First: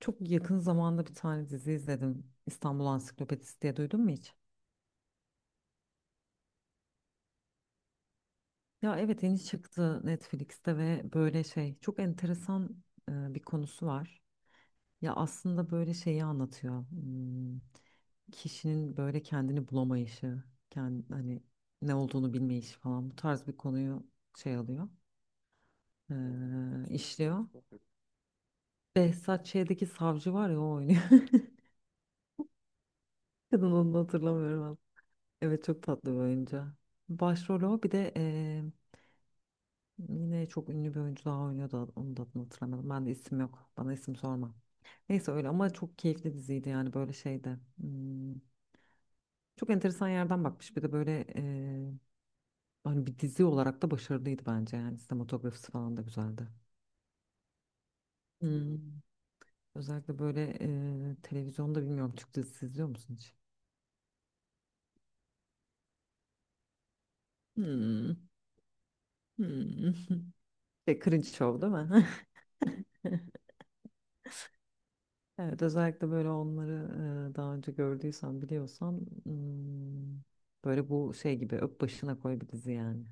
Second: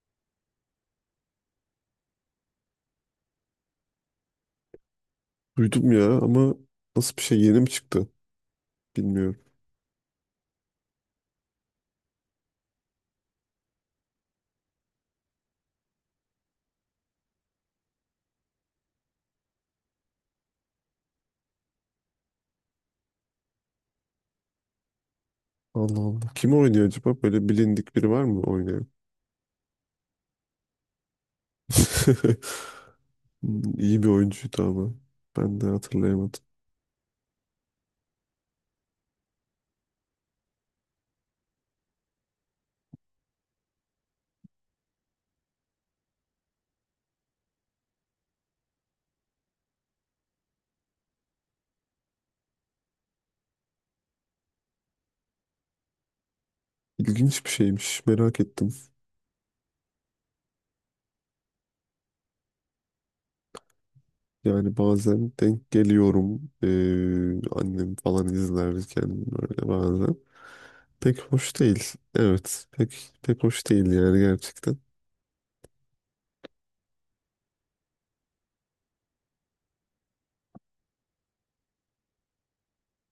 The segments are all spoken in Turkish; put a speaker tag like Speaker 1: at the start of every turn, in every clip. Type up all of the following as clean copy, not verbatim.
Speaker 1: Çok yakın zamanda bir tane dizi izledim. İstanbul Ansiklopedisi diye duydun mu hiç?
Speaker 2: Duydum ya ama nasıl bir şey yeni mi çıktı
Speaker 1: Ya evet
Speaker 2: bilmiyorum.
Speaker 1: yeni çıktı Netflix'te ve böyle şey çok enteresan bir konusu var. Ya aslında böyle şeyi anlatıyor. Hmm, kişinin böyle kendini bulamayışı, kendi, hani ne olduğunu bilmeyişi falan bu tarz bir konuyu şey alıyor,
Speaker 2: Allah Allah. Kim oynuyor acaba?
Speaker 1: işliyor.
Speaker 2: Böyle bilindik biri var mı oynayan?
Speaker 1: Behzat Ç'deki savcı var ya o oynuyor. Kadın onu
Speaker 2: İyi bir oyuncuydu
Speaker 1: hatırlamıyorum.
Speaker 2: ama ben
Speaker 1: Evet
Speaker 2: de
Speaker 1: çok tatlı bir
Speaker 2: hatırlayamadım.
Speaker 1: oyuncu. Başrolü o bir de yine çok ünlü bir oyuncu daha oynuyordu. Onu da adını hatırlamadım. Ben de isim yok. Bana isim sorma. Neyse öyle ama çok keyifli diziydi yani böyle şeyde. Hmm, çok enteresan yerden bakmış. Bir de böyle hani bir dizi olarak da başarılıydı bence yani. Sinematografisi falan da güzeldi.
Speaker 2: İlginç bir şeymiş merak ettim.
Speaker 1: Hmm. Özellikle böyle televizyonda bilmiyorum Türk dizisi izliyor musun hiç?
Speaker 2: Yani bazen denk geliyorum annem
Speaker 1: Hmm.
Speaker 2: falan izlerken böyle
Speaker 1: Hmm.
Speaker 2: bazen.
Speaker 1: Şey,
Speaker 2: Pek
Speaker 1: cringe
Speaker 2: hoş
Speaker 1: show değil
Speaker 2: değil.
Speaker 1: mi?
Speaker 2: Evet, pek pek hoş değil yani gerçekten.
Speaker 1: Evet, özellikle böyle onları daha önce gördüysen biliyorsan hmm, böyle bu şey gibi öp başına koy bir dizi yani.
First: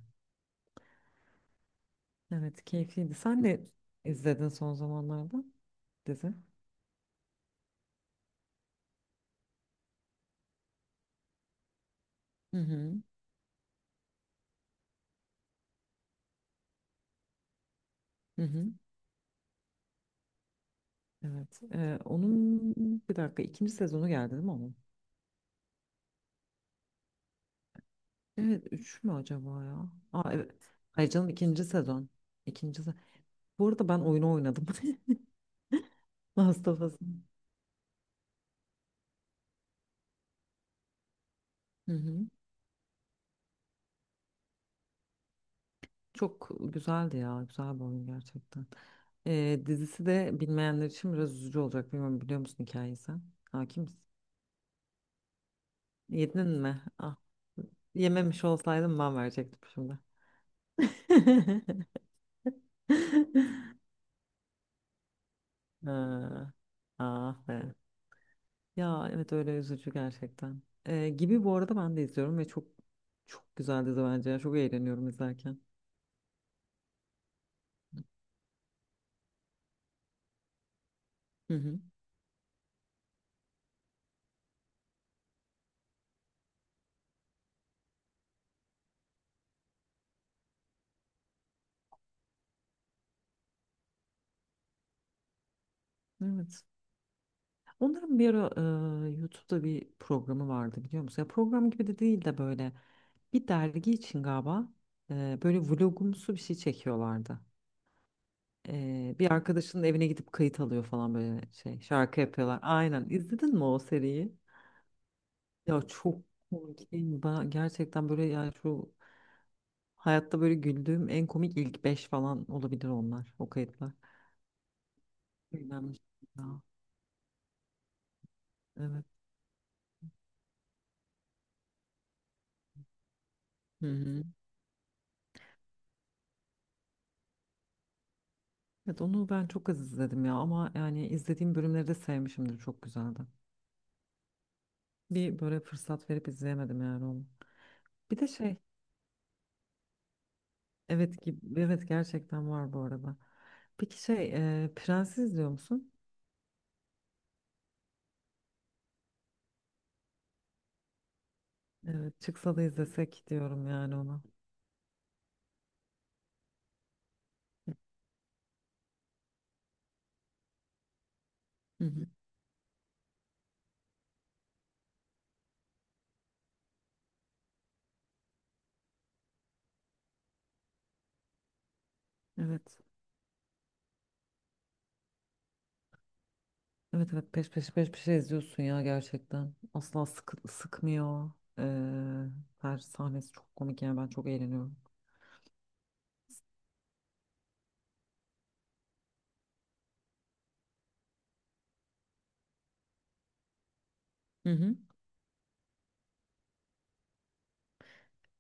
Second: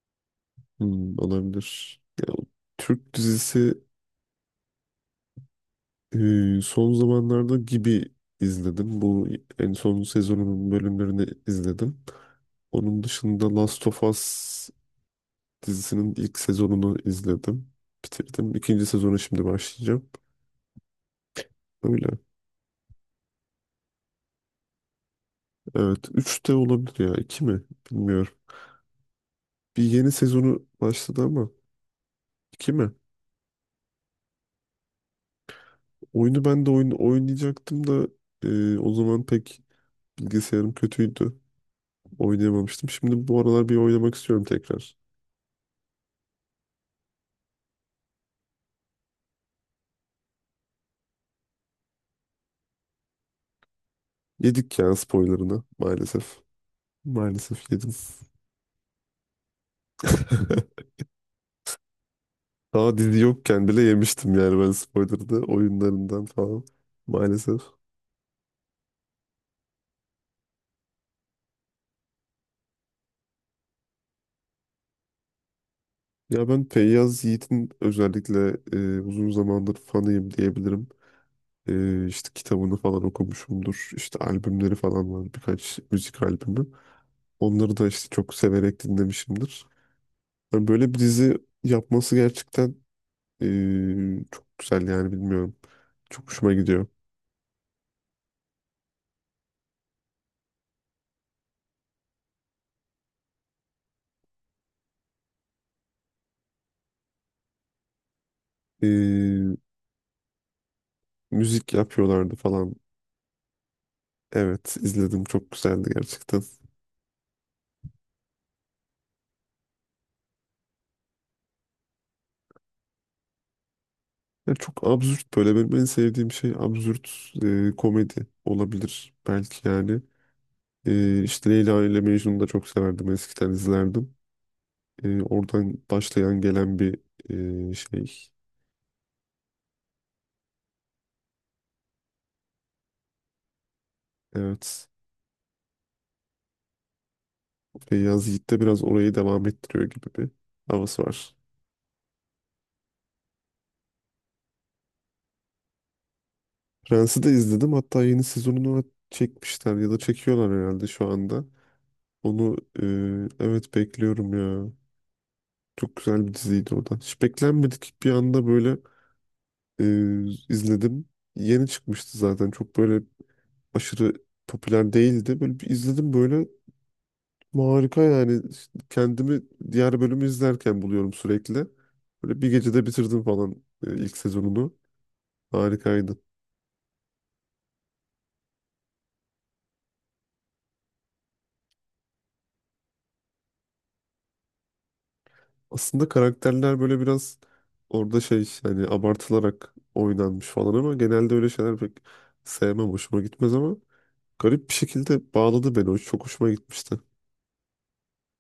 Speaker 2: Hmm, olabilir. Ya,
Speaker 1: Evet
Speaker 2: Türk
Speaker 1: keyifliydi. Sen de
Speaker 2: dizisi.
Speaker 1: izledin son zamanlarda dizi.
Speaker 2: Son zamanlarda gibi izledim. Bu en son sezonunun bölümlerini izledim.
Speaker 1: Hı hı.
Speaker 2: Onun dışında Last of Us dizisinin ilk sezonunu izledim.
Speaker 1: Hı
Speaker 2: Bitirdim.
Speaker 1: hı.
Speaker 2: İkinci sezonu şimdi başlayacağım.
Speaker 1: Evet.
Speaker 2: Öyle.
Speaker 1: Onun bir dakika ikinci sezonu geldi değil mi onun?
Speaker 2: Evet. Üç de olabilir ya. İki mi? Bilmiyorum.
Speaker 1: Evet üç mü acaba
Speaker 2: Bir
Speaker 1: ya?
Speaker 2: yeni
Speaker 1: Aa evet.
Speaker 2: sezonu
Speaker 1: Hayır
Speaker 2: başladı
Speaker 1: canım
Speaker 2: ama
Speaker 1: ikinci sezon.
Speaker 2: iki
Speaker 1: İkinci
Speaker 2: mi?
Speaker 1: sezon. Bu arada ben oyunu oynadım.
Speaker 2: Oyunu ben
Speaker 1: Last
Speaker 2: de
Speaker 1: of
Speaker 2: oyun
Speaker 1: Us'ın.
Speaker 2: oynayacaktım da o zaman pek bilgisayarım kötüydü.
Speaker 1: Hı hı.
Speaker 2: Oynayamamıştım. Şimdi bu aralar bir oynamak istiyorum tekrar.
Speaker 1: Çok güzeldi ya. Güzel bir oyun gerçekten. Dizisi de bilmeyenler için biraz üzücü olacak. Bilmiyorum biliyor musun hikayeyi sen? Hakim misin?
Speaker 2: Yedik ya spoilerını maalesef.
Speaker 1: Yedin mi? Ah.
Speaker 2: Maalesef yedim.
Speaker 1: Yememiş olsaydım ben verecektim şimdi.
Speaker 2: Daha dizi yokken bile yemiştim yani ben spoiler'da oyunlarından
Speaker 1: Ha,
Speaker 2: falan.
Speaker 1: ah
Speaker 2: Maalesef.
Speaker 1: be. Ya evet öyle üzücü gerçekten. Gibi bu arada ben de izliyorum ve çok çok güzel dizi bence. Ya. Çok eğleniyorum izlerken.
Speaker 2: Ya, ben Feyyaz Yiğit'in özellikle uzun zamandır fanıyım diyebilirim.
Speaker 1: Hı hı.
Speaker 2: İşte kitabını falan okumuşumdur. İşte albümleri falan var birkaç müzik albümü. Onları da işte çok severek dinlemişimdir. Yani böyle bir dizi yapması gerçekten e, çok güzel yani bilmiyorum. Çok hoşuma
Speaker 1: Evet.
Speaker 2: gidiyor.
Speaker 1: Onların bir ara YouTube'da bir programı vardı biliyor musun? Ya program gibi de değil de böyle. Bir dergi için galiba böyle vlogumsu bir şey çekiyorlardı. Bir
Speaker 2: E,
Speaker 1: arkadaşının evine gidip kayıt alıyor falan böyle
Speaker 2: Müzik
Speaker 1: şey şarkı
Speaker 2: yapıyorlardı
Speaker 1: yapıyorlar.
Speaker 2: falan.
Speaker 1: Aynen izledin mi o seriyi?
Speaker 2: Evet, izledim çok
Speaker 1: Ya
Speaker 2: güzeldi
Speaker 1: çok
Speaker 2: gerçekten.
Speaker 1: komik değil mi? Ben gerçekten böyle yani şu hayatta böyle güldüğüm en komik ilk 5 falan olabilir onlar o kayıtlar.
Speaker 2: Ya, çok absürt böyle benim en
Speaker 1: Eğlenmiş
Speaker 2: sevdiğim
Speaker 1: ya.
Speaker 2: şey absürt komedi
Speaker 1: Evet.
Speaker 2: olabilir belki yani. İşte Leyla ile Mecnun'u da çok severdim eskiden
Speaker 1: Hı
Speaker 2: izlerdim.
Speaker 1: hı.
Speaker 2: Oradan başlayan gelen bir şey.
Speaker 1: Evet onu ben çok az izledim ya ama yani izlediğim bölümleri de sevmişimdir çok güzeldi.
Speaker 2: Evet,
Speaker 1: Bir böyle fırsat verip izleyemedim yani onu. Bir de
Speaker 2: Feyyaz Yiğit
Speaker 1: şey
Speaker 2: de biraz orayı devam ettiriyor gibi bir havası
Speaker 1: evet
Speaker 2: var.
Speaker 1: ki evet gerçekten var bu arada. Peki şey Prens'i izliyor musun?
Speaker 2: Prens'i de izledim hatta yeni sezonunu çekmişler ya da çekiyorlar herhalde şu anda.
Speaker 1: Evet,
Speaker 2: Onu,
Speaker 1: çıksa da izlesek diyorum
Speaker 2: evet,
Speaker 1: yani ona.
Speaker 2: bekliyorum ya. Çok güzel bir diziydi o da. Hiç beklenmedik bir anda böyle e, izledim. Yeni
Speaker 1: Hı hı.
Speaker 2: çıkmıştı zaten. Çok böyle aşırı popüler değildi. Böyle bir izledim böyle harika yani. İşte kendimi diğer bölümü izlerken buluyorum sürekli. Böyle bir
Speaker 1: Evet.
Speaker 2: gecede bitirdim falan ilk sezonunu. Harikaydı.
Speaker 1: Evet evet peş peşe peş peşe izliyorsun ya gerçekten. Asla sıkmıyor. Ee, Her sahnesi çok komik yani ben çok eğleniyorum.
Speaker 2: Aslında karakterler böyle biraz orada şey hani abartılarak oynanmış falan ama genelde öyle şeyler pek sevmem. Hoşuma gitmez ama
Speaker 1: Hı
Speaker 2: garip bir
Speaker 1: hı.
Speaker 2: şekilde bağladı beni. O çok hoşuma gitmişti.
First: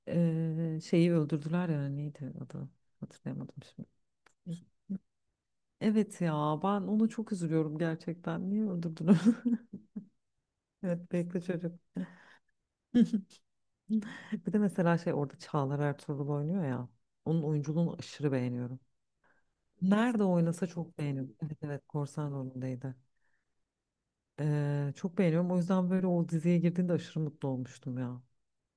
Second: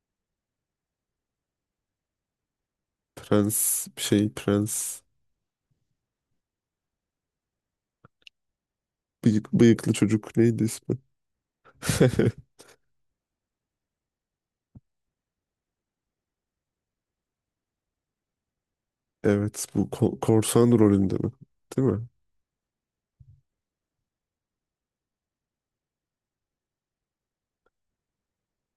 Speaker 1: Şeyi öldürdüler ya neydi adı? Hatırlayamadım
Speaker 2: Prens
Speaker 1: şimdi.
Speaker 2: bir şey
Speaker 1: Hı.
Speaker 2: prens
Speaker 1: Evet ya ben onu çok üzülüyorum gerçekten. Niye öldürdüler?
Speaker 2: bıyıklı çocuk neydi ismi?
Speaker 1: Evet bekle çocuk. Bir de mesela şey orada Çağlar Ertuğrul oynuyor ya. Onun oyunculuğunu aşırı beğeniyorum.
Speaker 2: Evet, bu
Speaker 1: Nerede oynasa
Speaker 2: korsan
Speaker 1: çok
Speaker 2: rolünde mi?
Speaker 1: beğeniyorum. Evet evet
Speaker 2: Değil mi?
Speaker 1: korsan rolündeydi. Çok beğeniyorum. O yüzden böyle o diziye girdiğinde aşırı mutlu olmuştum ya.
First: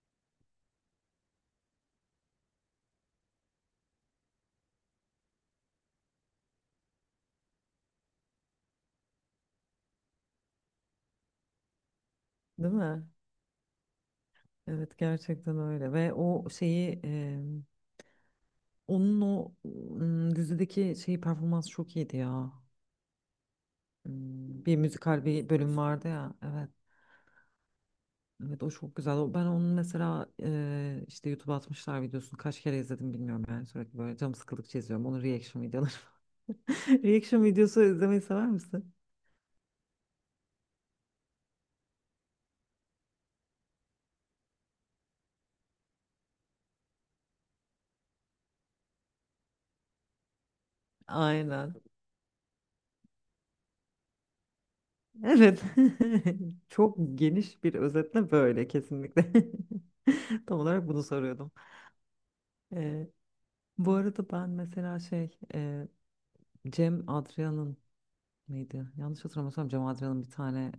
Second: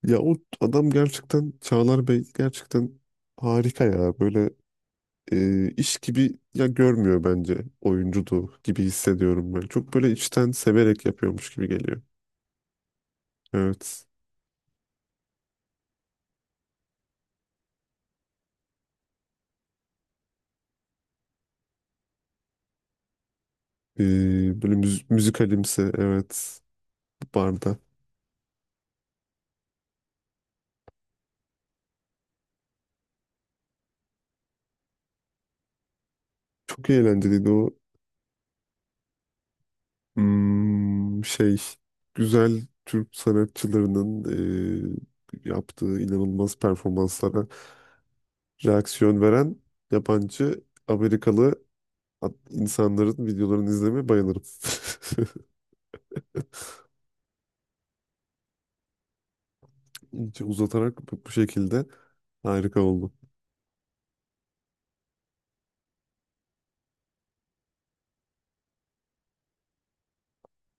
Speaker 2: Ya o adam gerçekten Çağlar Bey gerçekten harika ya. Böyle iş gibi ya görmüyor bence, oyunculuğu gibi hissediyorum ben. Çok böyle içten severek yapıyormuş gibi geliyor.
Speaker 1: Değil mi?
Speaker 2: Evet.
Speaker 1: Evet gerçekten öyle. Ve o şeyi onun o dizideki şeyi performans çok iyiydi ya.
Speaker 2: E,
Speaker 1: Hmm,
Speaker 2: Böyle
Speaker 1: bir müzikal bir bölüm
Speaker 2: müzikalimsi,
Speaker 1: vardı ya.
Speaker 2: evet,
Speaker 1: Evet.
Speaker 2: barda.
Speaker 1: Evet o çok güzel. O- Ben onun mesela işte YouTube'a atmışlar videosunu kaç kere izledim bilmiyorum yani sürekli böyle canım sıkıldıkça izliyorum. Onun reaction videoları.
Speaker 2: Çok
Speaker 1: Reaction
Speaker 2: eğlenceliydi o.
Speaker 1: videosu izlemeyi sever misin?
Speaker 2: Şey, güzel Türk sanatçılarının yaptığı inanılmaz performanslara reaksiyon veren yabancı Amerikalı
Speaker 1: Aynen.
Speaker 2: insanların videolarını izlemeye bayılırım.
Speaker 1: Evet. Çok geniş bir özetle böyle kesinlikle.
Speaker 2: İnce
Speaker 1: Tam olarak bunu
Speaker 2: uzatarak bu
Speaker 1: soruyordum.
Speaker 2: şekilde harika
Speaker 1: E,
Speaker 2: oldu.
Speaker 1: Bu arada ben mesela şey Cem Adrian'ın neydi? Yanlış hatırlamıyorsam Cem Adrian'ın bir tane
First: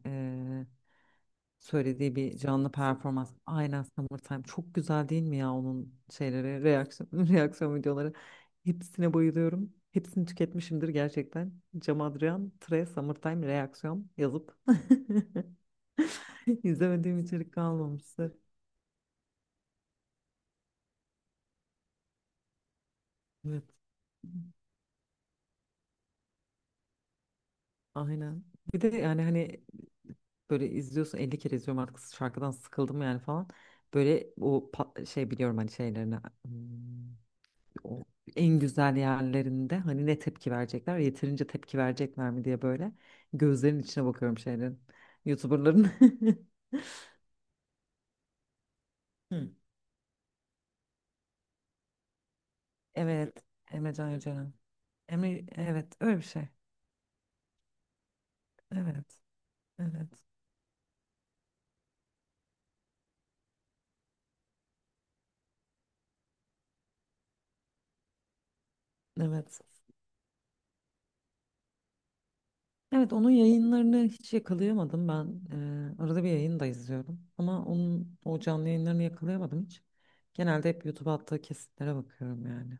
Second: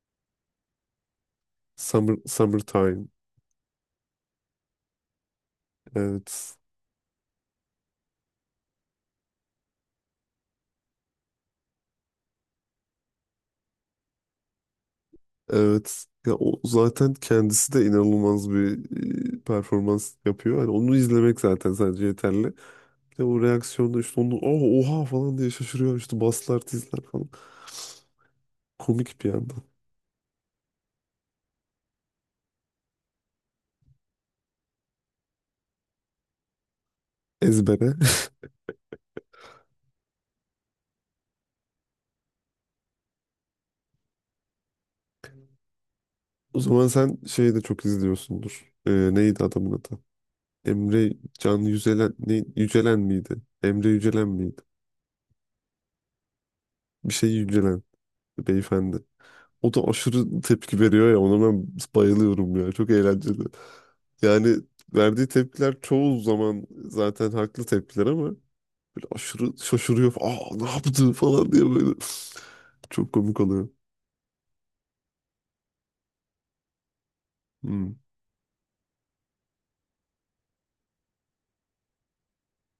Speaker 1: söylediği bir canlı
Speaker 2: Summertime.
Speaker 1: performans. Aynen Summertime. Çok güzel değil mi ya onun
Speaker 2: Evet.
Speaker 1: şeyleri, reaksiyon, reaksiyon videoları. Hepsine bayılıyorum. Hepsini tüketmişimdir gerçekten. Cem Adrian, Tre, Summertime, reaksiyon yazıp
Speaker 2: Evet. Ya o zaten
Speaker 1: izlemediğim içerik
Speaker 2: kendisi de
Speaker 1: kalmamıştır.
Speaker 2: inanılmaz bir performans yapıyor. Hani onu izlemek zaten sadece yeterli. De o
Speaker 1: Evet.
Speaker 2: reaksiyonda işte onu "Aa, oha" falan diye şaşırıyor, işte baslar tizler falan.
Speaker 1: Aynen. Bir de
Speaker 2: Komik
Speaker 1: yani
Speaker 2: bir
Speaker 1: hani
Speaker 2: yandan.
Speaker 1: böyle izliyorsun 50 kere izliyorum artık şarkıdan sıkıldım yani falan. Böyle o şey biliyorum hani şeylerini. Hmm,
Speaker 2: Ezbere.
Speaker 1: o en güzel yerlerinde hani ne tepki verecekler yeterince tepki verecekler mi diye böyle gözlerin içine bakıyorum şeylerin YouTuber'ların.
Speaker 2: O zaman sen şeyi de çok izliyorsundur. Neydi
Speaker 1: Hı.
Speaker 2: adamın adı? Emre Can Yücelen, ne, Yücelen miydi?
Speaker 1: Evet
Speaker 2: Emre
Speaker 1: Emrecan
Speaker 2: Yücelen
Speaker 1: Yücelen.
Speaker 2: miydi?
Speaker 1: Emre evet öyle bir şey.
Speaker 2: Bir şey Yücelen beyefendi.
Speaker 1: Evet
Speaker 2: O da
Speaker 1: evet
Speaker 2: aşırı tepki veriyor ya, ona ben bayılıyorum ya. Çok eğlenceli. Yani verdiği tepkiler çoğu zaman zaten haklı tepkiler ama böyle aşırı
Speaker 1: evet.
Speaker 2: şaşırıyor. Aa, ne yaptı falan diye böyle. Çok
Speaker 1: Evet onun
Speaker 2: komik oluyor.
Speaker 1: yayınlarını hiç yakalayamadım ben. Arada bir yayını da izliyorum ama
Speaker 2: Hmm,
Speaker 1: onun o canlı yayınlarını yakalayamadım hiç. Genelde hep YouTube'a attığı kesitlere bakıyorum yani.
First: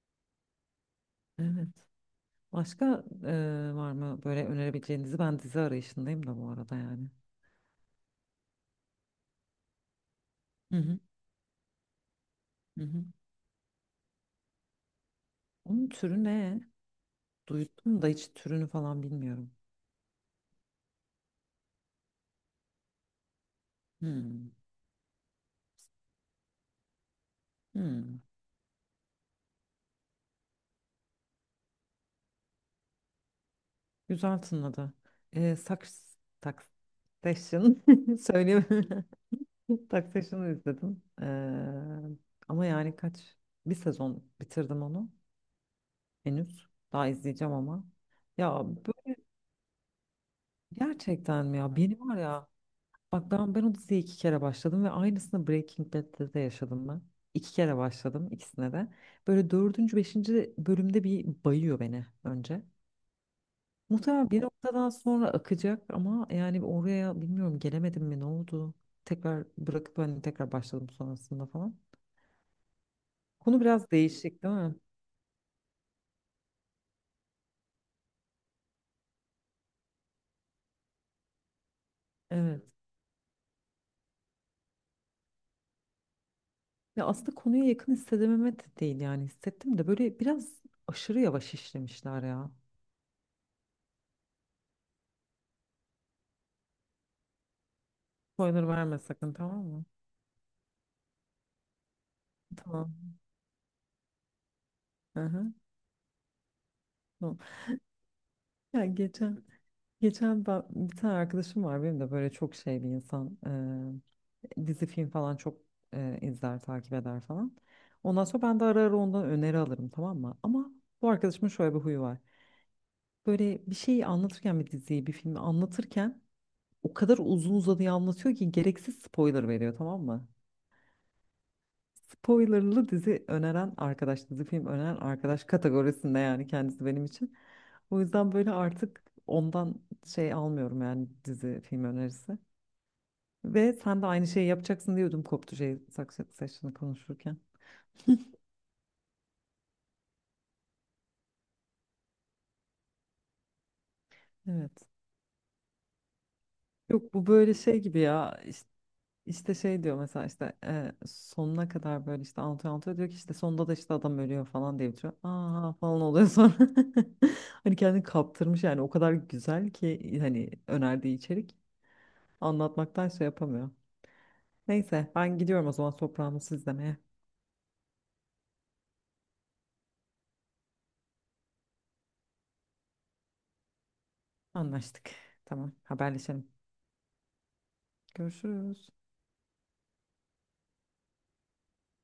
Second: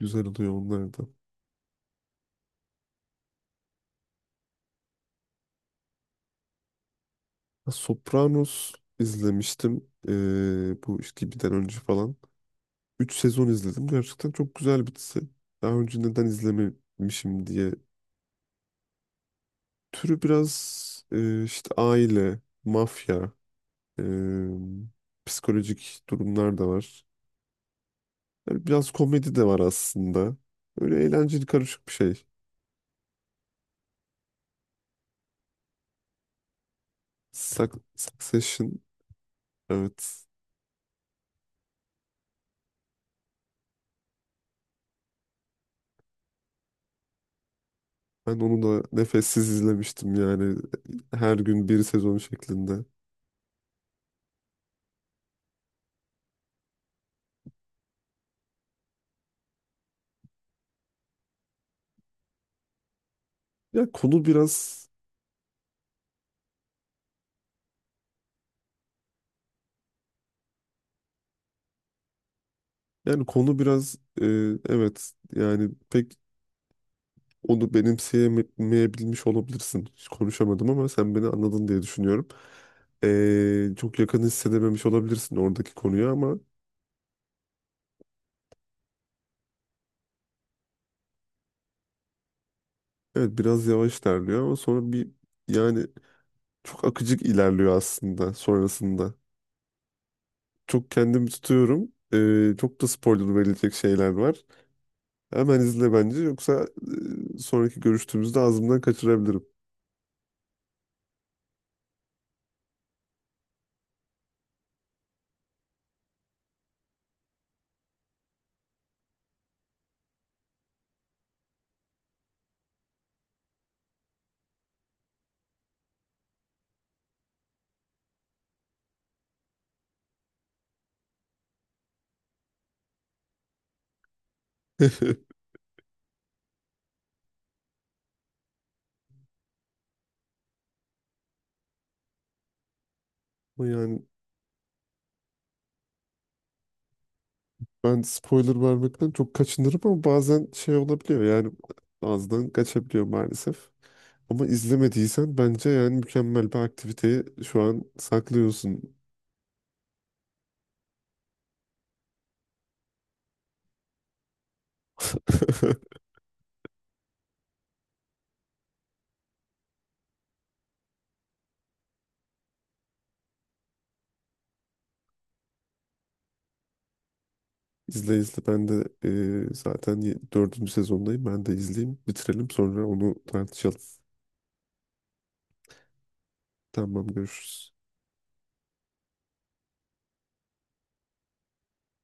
Speaker 2: Güzel oluyor onlar da.
Speaker 1: Evet. Başka var mı böyle önerebileceğinizi ben dizi arayışındayım da bu arada yani.
Speaker 2: Ha, Sopranos izlemiştim.
Speaker 1: Hı hı.
Speaker 2: Bu işte gibiden önce falan.
Speaker 1: Hı hı.
Speaker 2: 3 sezon izledim. Gerçekten çok güzel bir dizi. Daha
Speaker 1: Onun
Speaker 2: önce neden
Speaker 1: türü ne?
Speaker 2: izlememişim diye.
Speaker 1: Duydum da hiç türünü falan bilmiyorum.
Speaker 2: Türü biraz işte aile, mafya, e,
Speaker 1: Hmm.
Speaker 2: psikolojik durumlar da var.
Speaker 1: Hmm.
Speaker 2: Yani biraz komedi de var aslında. Öyle eğlenceli karışık bir şey.
Speaker 1: Güzel tınladı. E, Saks, Taxation söyleyeyim.
Speaker 2: Succession. Evet.
Speaker 1: Taxation'ı izledim. Ama yani kaç? Bir sezon bitirdim onu henüz. Daha izleyeceğim ama.
Speaker 2: Ben onu
Speaker 1: Ya
Speaker 2: da
Speaker 1: bu-
Speaker 2: nefessiz izlemiştim yani her
Speaker 1: gerçekten mi
Speaker 2: gün
Speaker 1: ya?
Speaker 2: bir
Speaker 1: Beni var
Speaker 2: sezon
Speaker 1: ya
Speaker 2: şeklinde.
Speaker 1: bak ben o diziye iki kere başladım ve aynısını Breaking Bad'de de yaşadım ben. İki kere başladım ikisine de. Böyle dördüncü, beşinci bölümde bir bayıyor beni önce.
Speaker 2: Ya, konu
Speaker 1: Muhtemelen bir
Speaker 2: biraz,
Speaker 1: noktadan sonra akacak ama yani oraya bilmiyorum gelemedim mi ne oldu? Tekrar bırakıp hani tekrar başladım sonrasında falan.
Speaker 2: yani konu
Speaker 1: Konu biraz
Speaker 2: biraz e,
Speaker 1: değişik değil mi?
Speaker 2: evet, yani pek onu benimseyemeyebilmiş olabilirsin. Hiç konuşamadım ama sen beni anladın diye düşünüyorum.
Speaker 1: Evet.
Speaker 2: Çok yakın hissedememiş olabilirsin oradaki konuya ama
Speaker 1: Ya aslında konuya yakın hissedememe de değil yani hissettim de böyle biraz aşırı yavaş işlemişler ya.
Speaker 2: evet, biraz yavaş ilerliyor ama sonra bir, yani çok akıcık ilerliyor aslında
Speaker 1: Spoiler verme
Speaker 2: sonrasında.
Speaker 1: sakın tamam mı?
Speaker 2: Çok kendimi tutuyorum. Çok da
Speaker 1: Tamam.
Speaker 2: spoiler verilecek şeyler var.
Speaker 1: Hı
Speaker 2: Hemen izle bence, yoksa
Speaker 1: hı.
Speaker 2: sonraki görüştüğümüzde ağzımdan
Speaker 1: Ya geçen
Speaker 2: kaçırabilirim.
Speaker 1: bir tane arkadaşım var benim de böyle çok şey bir insan dizi film falan çok izler takip eder falan. Ondan sonra ben de ara ara ondan öneri alırım tamam mı? Ama bu arkadaşımın şöyle bir huyu var. Böyle bir şeyi anlatırken bir diziyi bir filmi anlatırken o kadar uzun uzadıya anlatıyor ki gereksiz spoiler veriyor tamam mı? Spoilerlı dizi öneren arkadaş, dizi film öneren arkadaş kategorisinde yani kendisi benim için. O yüzden böyle artık ondan şey almıyorum yani dizi film önerisi.
Speaker 2: Ama
Speaker 1: Ve
Speaker 2: yani
Speaker 1: sen de aynı şeyi yapacaksın diyordum koptu şey Succession'ı konuşurken.
Speaker 2: ben spoiler vermekten çok kaçınırım ama bazen şey olabiliyor, yani ağızdan kaçabiliyor maalesef. Ama
Speaker 1: Evet.
Speaker 2: izlemediysen bence yani mükemmel bir
Speaker 1: Yok
Speaker 2: aktiviteyi
Speaker 1: bu böyle
Speaker 2: şu
Speaker 1: şey
Speaker 2: an
Speaker 1: gibi ya işte,
Speaker 2: saklıyorsun.
Speaker 1: işte şey diyor mesela işte sonuna kadar böyle işte anlatıyor anlatıyor diyor ki işte sonunda da işte adam ölüyor falan diye bitiriyor. Aa falan oluyor sonra. Hani kendini kaptırmış yani o kadar güzel ki hani önerdiği içerik. Anlatmaktansa yapamıyor. Neyse ben gidiyorum o zaman toprağımı izlemeye.
Speaker 2: İzle, izle, ben de zaten dördüncü sezondayım, ben de izleyeyim, bitirelim, sonra onu tartışalım.
Speaker 1: Anlaştık. Tamam haberleşelim.
Speaker 2: Tamam, görüşürüz.
Speaker 1: Görüşürüz.